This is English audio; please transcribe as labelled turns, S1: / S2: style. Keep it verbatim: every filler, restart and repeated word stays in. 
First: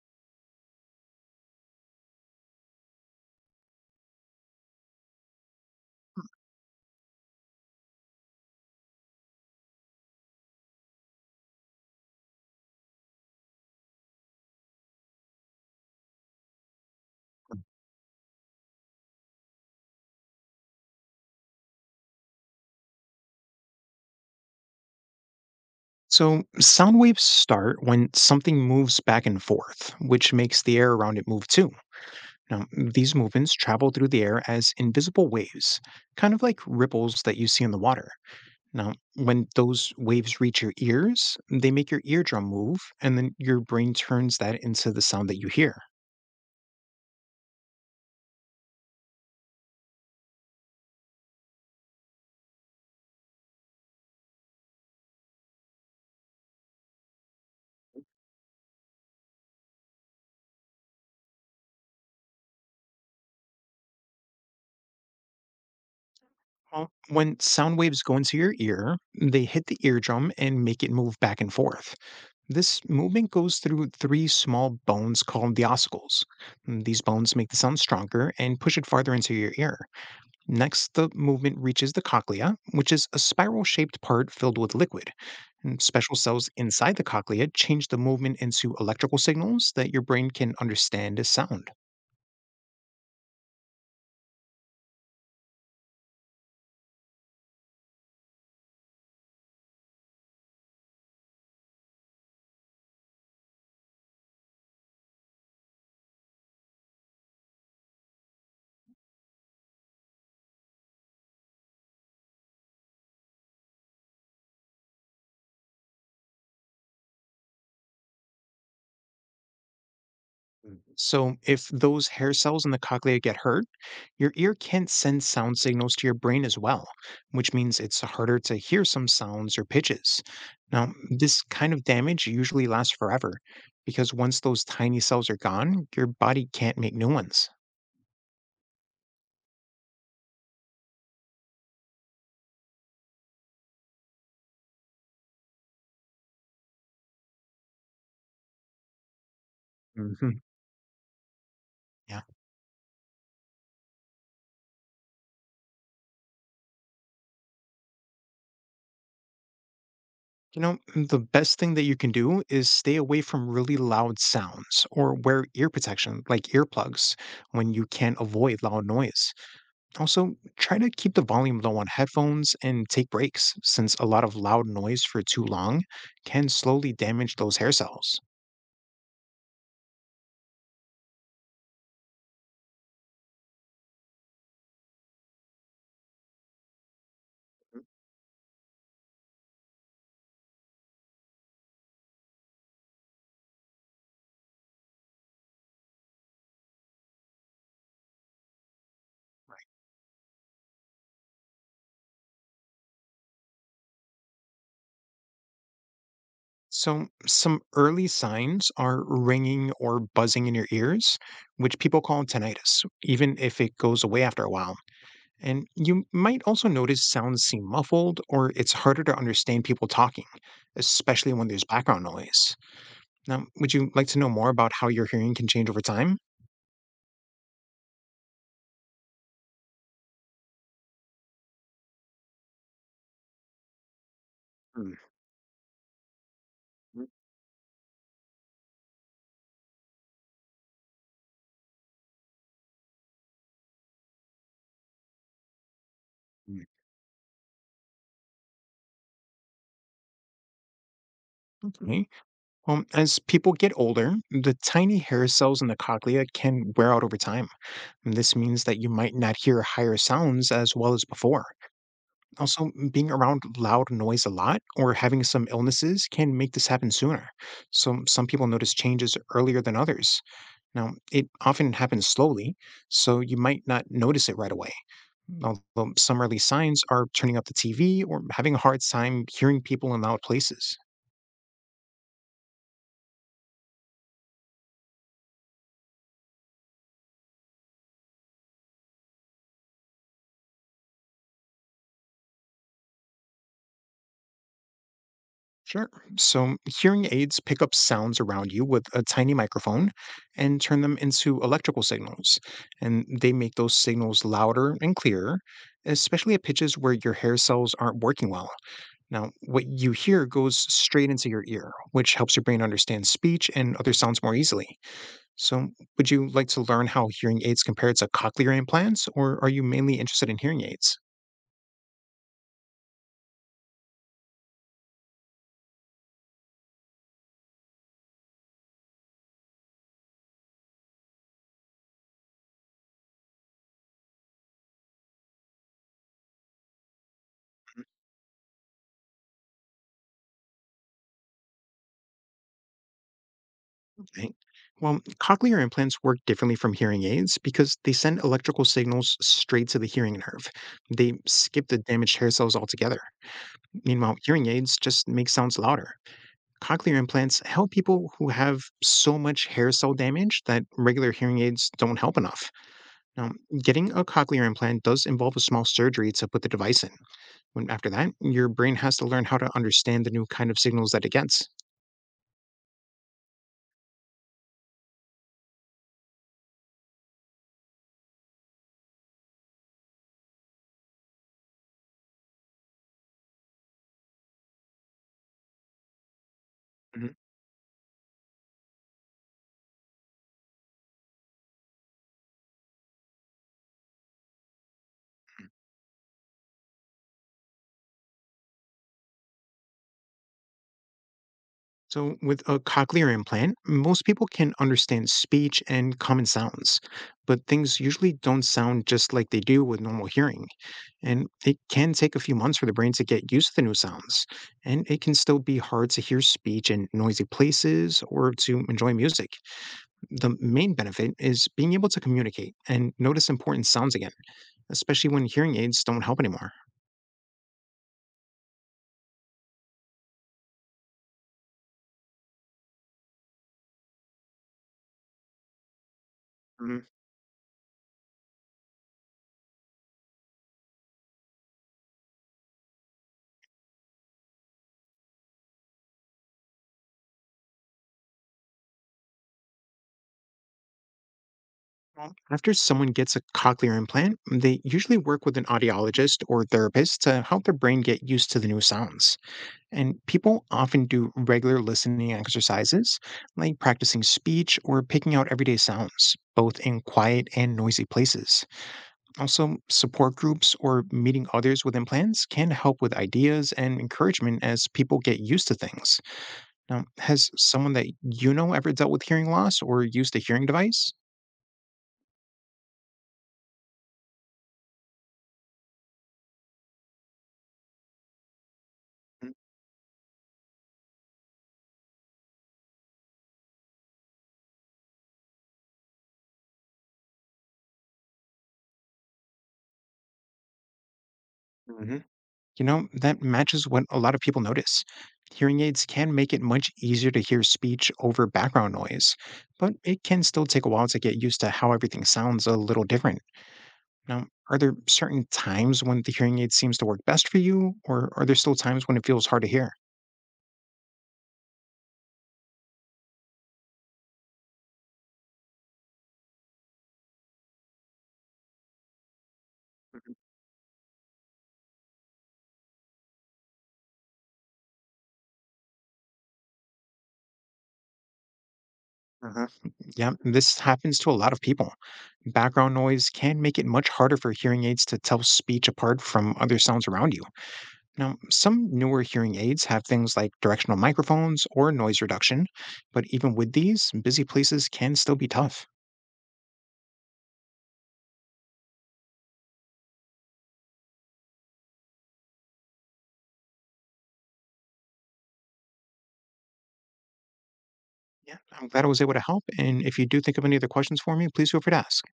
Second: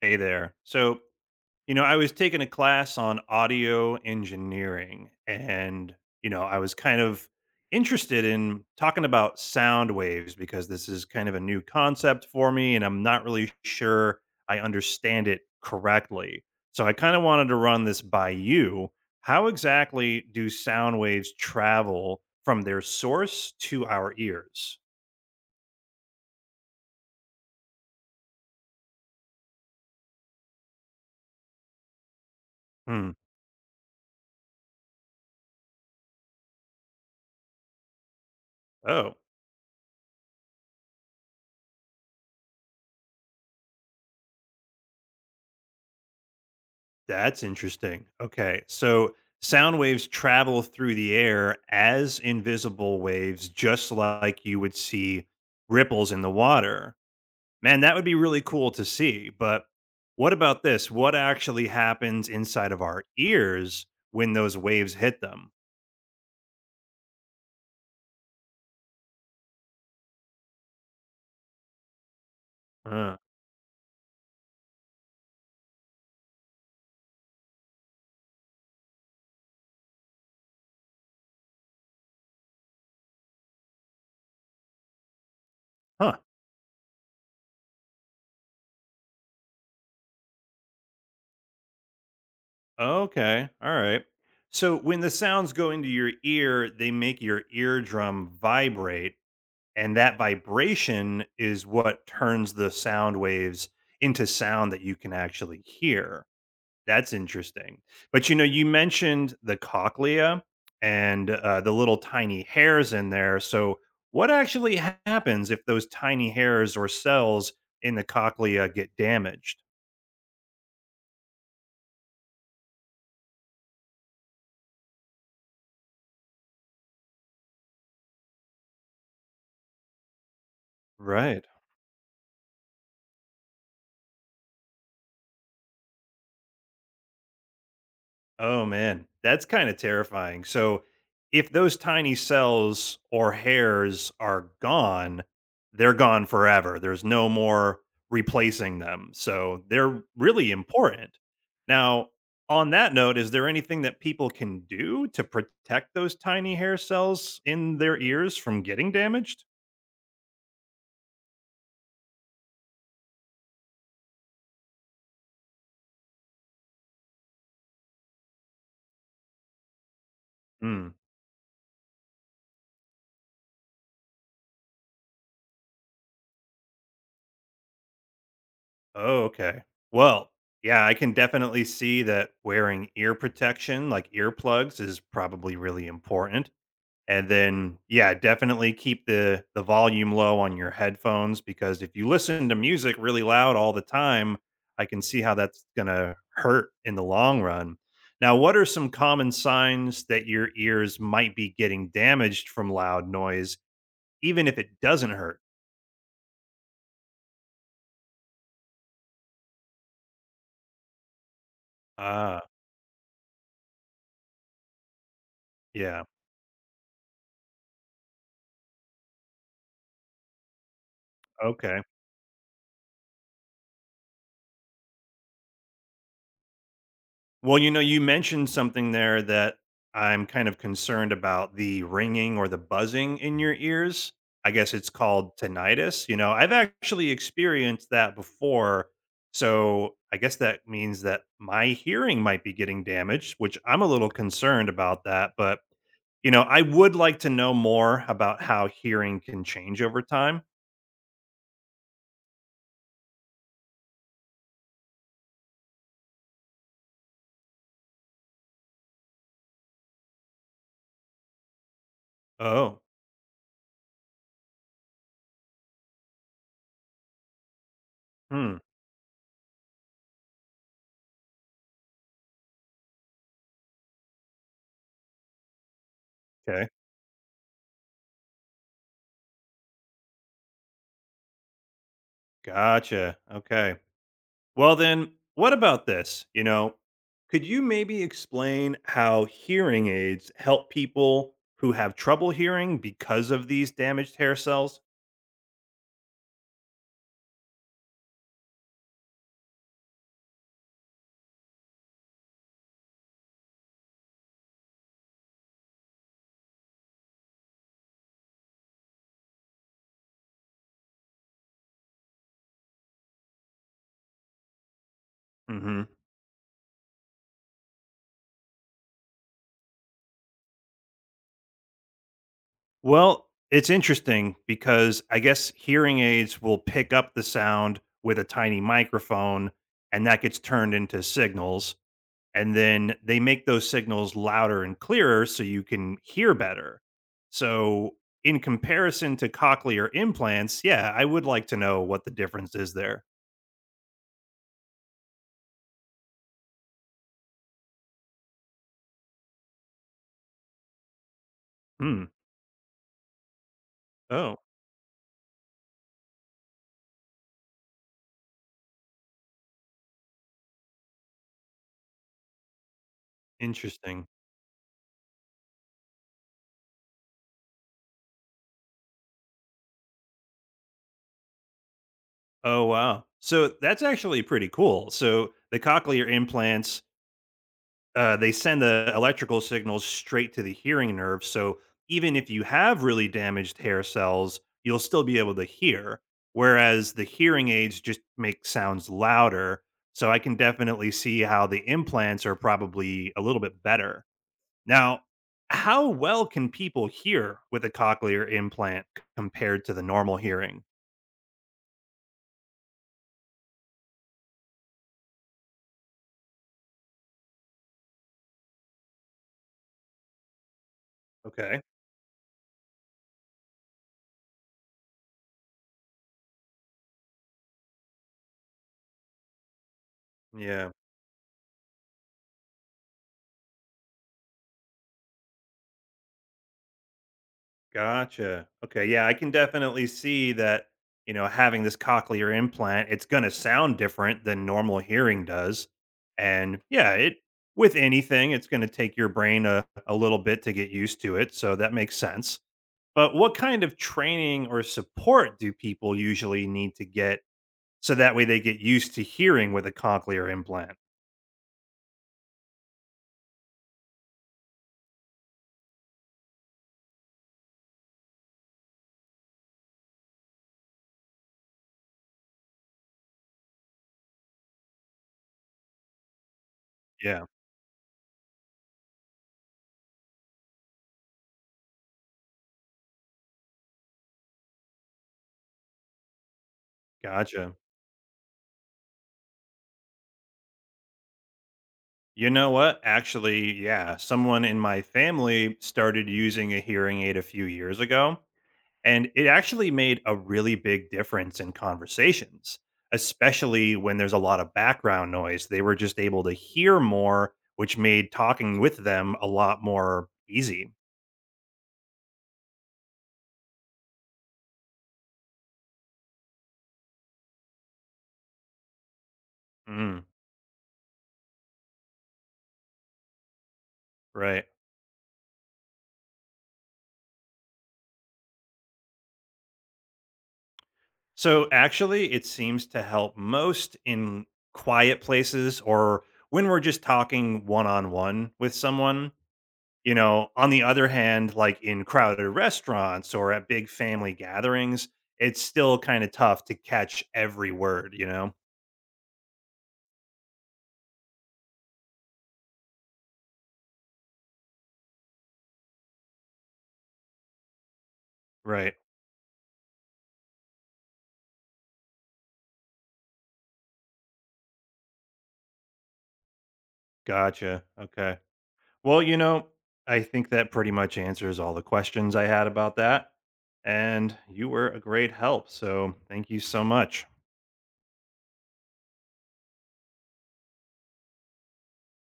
S1: Hey there. So, you know, I was taking a class on audio engineering and,
S2: Hmm.
S1: you know, I was kind of interested in talking about sound waves because this is kind of a new concept for me and I'm not really sure I understand it correctly. So, I kind of wanted to
S2: Hmm.
S1: run this by you. How exactly do sound waves travel from their source to our ears?
S2: So, sound waves start when something moves back and forth, which makes the air around it move too. Now,
S1: Hmm.
S2: these movements travel through the air as invisible waves, kind of like ripples that you see in the water. Now,
S1: Oh.
S2: when those waves reach your ears, they make your eardrum move, and then your brain turns that into the sound that you hear.
S1: That's interesting. Okay. So sound waves travel through the air as invisible waves, just like you would see ripples in the water. Man, that would be really cool to see. But what about this? What actually happens inside of our ears when those waves hit them?
S2: Well, when sound waves go into your ear, they hit the eardrum and make it move back and forth. This
S1: Uh,
S2: movement goes through three small bones called the ossicles. Mm, These bones make the sound stronger and push it farther into your ear. Next, the movement reaches the cochlea, which is a spiral shaped part filled with liquid. And special
S1: huh.
S2: cells inside the cochlea change the movement into electrical signals that your brain can understand as sound.
S1: Okay. All right. So when the sounds go into your ear, they make your eardrum vibrate and that vibration is what turns the sound waves into sound that you can actually hear. That's interesting. But you know, you mentioned the cochlea and uh, the little tiny hairs in there. So, what actually ha- happens if those tiny hairs or cells in the cochlea get damaged?
S2: So, if those hair cells in the cochlea get hurt, your ear can't send sound signals to your brain as well, which means it's harder to hear some sounds or pitches. Now, this
S1: Right.
S2: kind of damage usually lasts forever because once those tiny cells are gone, your body can't make new ones.
S1: Oh man, that's kind of terrifying. So, if those tiny cells or hairs are gone, they're gone forever. There's no more replacing them. So, they're
S2: Mhm.
S1: really important. Now,
S2: Yeah.
S1: on that note, is there anything that people can do to protect those tiny hair cells in their ears from getting damaged?
S2: You know, mm, the best thing that you can do is stay away from really loud sounds or wear ear protection like earplugs when you can't avoid loud noise. Also, try to
S1: Hmm.
S2: keep the volume low on headphones and take breaks, since a lot of loud noise for too long can slowly damage those hair cells.
S1: Oh, okay. Well, yeah, I can definitely see that wearing ear protection, like earplugs, is probably really important. And then, yeah, definitely keep the the volume low on your headphones because if you listen to music really loud all the time, I can see how that's gonna hurt in the long run. Now, what are some common signs that your ears might be getting damaged from loud noise, even if it doesn't hurt?
S2: So, some early signs are ringing or buzzing in your ears, which people call
S1: Ah,
S2: tinnitus, even if it goes away after a while. And you
S1: yeah.
S2: might also notice sounds seem muffled or it's harder to understand people talking, especially when there's
S1: Okay.
S2: background noise. Now, would you like to know more about how your hearing can change over time?
S1: Well, you know, you mentioned something there that I'm kind of concerned about, the ringing or the buzzing in your ears. I guess it's
S2: Hmm.
S1: called tinnitus. You know, I've actually experienced that before. So I guess that means that my hearing might be getting damaged, which I'm a little concerned about that. But, you know, I
S2: Mm.
S1: would like to know more about how hearing can change over time.
S2: Okay. Well, as people get older, the tiny hair cells in the cochlea can wear out over time. And this means that you might not hear higher sounds as well as before. Also,
S1: Oh,
S2: m- being around loud noise a lot or having some illnesses can make this happen sooner. So, some people
S1: hmm.
S2: notice changes earlier than others. Now, it often happens slowly, so you might not notice it right away. Although some early
S1: Okay.
S2: signs are turning up the T V or having a hard time hearing people in loud places.
S1: Gotcha. Okay. Well, then, what about this? You know, could you maybe explain how hearing aids help people who have trouble hearing because of these damaged hair cells?
S2: Sure. So hearing aids pick up sounds around you with a tiny microphone and turn them into electrical signals. And they make those signals louder and clearer, especially at pitches where your hair cells aren't working well. Now, what you hear goes straight into your ear, which helps your brain understand speech and other sounds more easily. So,
S1: Hmm.
S2: would you like to learn how hearing aids compare to cochlear implants, or are you mainly interested in hearing aids?
S1: Well, it's interesting because I guess hearing aids will pick up the sound with a tiny microphone and that gets turned into signals, and then they make those signals louder and clearer so you can hear better. So, in comparison to cochlear implants, yeah, I would like to know what the difference is there.
S2: Right. Well, cochlear implants work differently from hearing aids because they send electrical signals straight to the hearing nerve. They skip the
S1: Hmm.
S2: damaged hair cells altogether. Meanwhile,
S1: Oh,
S2: hearing aids just make sounds louder. Cochlear implants help people who have so much hair cell damage that regular hearing aids don't help enough. Now, getting a
S1: interesting.
S2: cochlear implant does involve a small surgery to put the device in. When, after that, your brain has to learn how to understand the new kind of signals that it gets.
S1: Oh, wow. So that's actually pretty cool. So the cochlear implants uh, they send the electrical signals straight to the hearing nerve. So even if you have really damaged hair cells, you'll still be able to hear. Whereas the hearing aids just make sounds louder. So I can definitely see how the implants are probably a little bit better. Now, how well can people hear with a cochlear implant compared to the normal hearing?
S2: So, with a cochlear implant, most people can understand speech and common sounds, but things usually don't sound just like they do with normal hearing. And it
S1: Okay.
S2: can take a few months for the brain to get used to the new sounds. And it can still be hard to hear speech in noisy places or to enjoy music. The
S1: Yeah.
S2: main benefit is being able to communicate and notice important sounds again, especially when hearing aids don't help anymore.
S1: Gotcha. Okay. Yeah, I can definitely see that, you know, having this cochlear implant, it's going to sound different than normal hearing does. And yeah, it, with anything, it's going to take your brain a, a little bit to get used to it. So that makes sense. But what kind of training or support do people usually need to get so that way they get used to hearing with a cochlear implant?
S2: Well, After someone gets a cochlear implant, mm, they usually work with an audiologist or therapist to help their brain get used to the new sounds. And people often do regular listening exercises, like practicing speech or picking out everyday sounds, both in
S1: Yeah.
S2: quiet and noisy places. Also, support groups or meeting others with implants can help with ideas and encouragement as people get used to things. Now, has
S1: Gotcha.
S2: someone that you know ever dealt with hearing loss or used a hearing device?
S1: You know what? Actually, yeah, someone in my family started using a hearing aid a few years ago, and it actually made a really big difference in conversations, especially when there's a lot of background noise. They were just able to hear more, which made talking with them a lot more easy.
S2: Mhm. You know, that matches what a lot of people notice. Hearing aids can make it much easier to hear speech over background noise, but it
S1: Mm,
S2: can still take a while to get used to how everything sounds a little different. Now,
S1: right.
S2: are there certain times when the hearing aid seems to work best for you, or are there still times when it feels hard to hear?
S1: So, actually, it seems to help most in quiet places or when we're just talking one on one with someone. You know, on the other hand, like in crowded restaurants or at big family gatherings, it's still kind of tough to catch every word, you know?
S2: Uh-huh. Yeah, this happens to a lot of people. Background noise can make it much harder for hearing aids to tell speech apart from other sounds around you. Now, some
S1: Right.
S2: newer hearing aids have things like directional microphones or noise reduction, but even with these, busy places can still be tough.
S1: Gotcha. Okay. Well, you know, I think that pretty much answers all the questions I had about that. And you were a great help. So thank you so much.
S2: Yeah, I'm glad I was able to help. And if you do think of any other questions for me, please feel free to ask.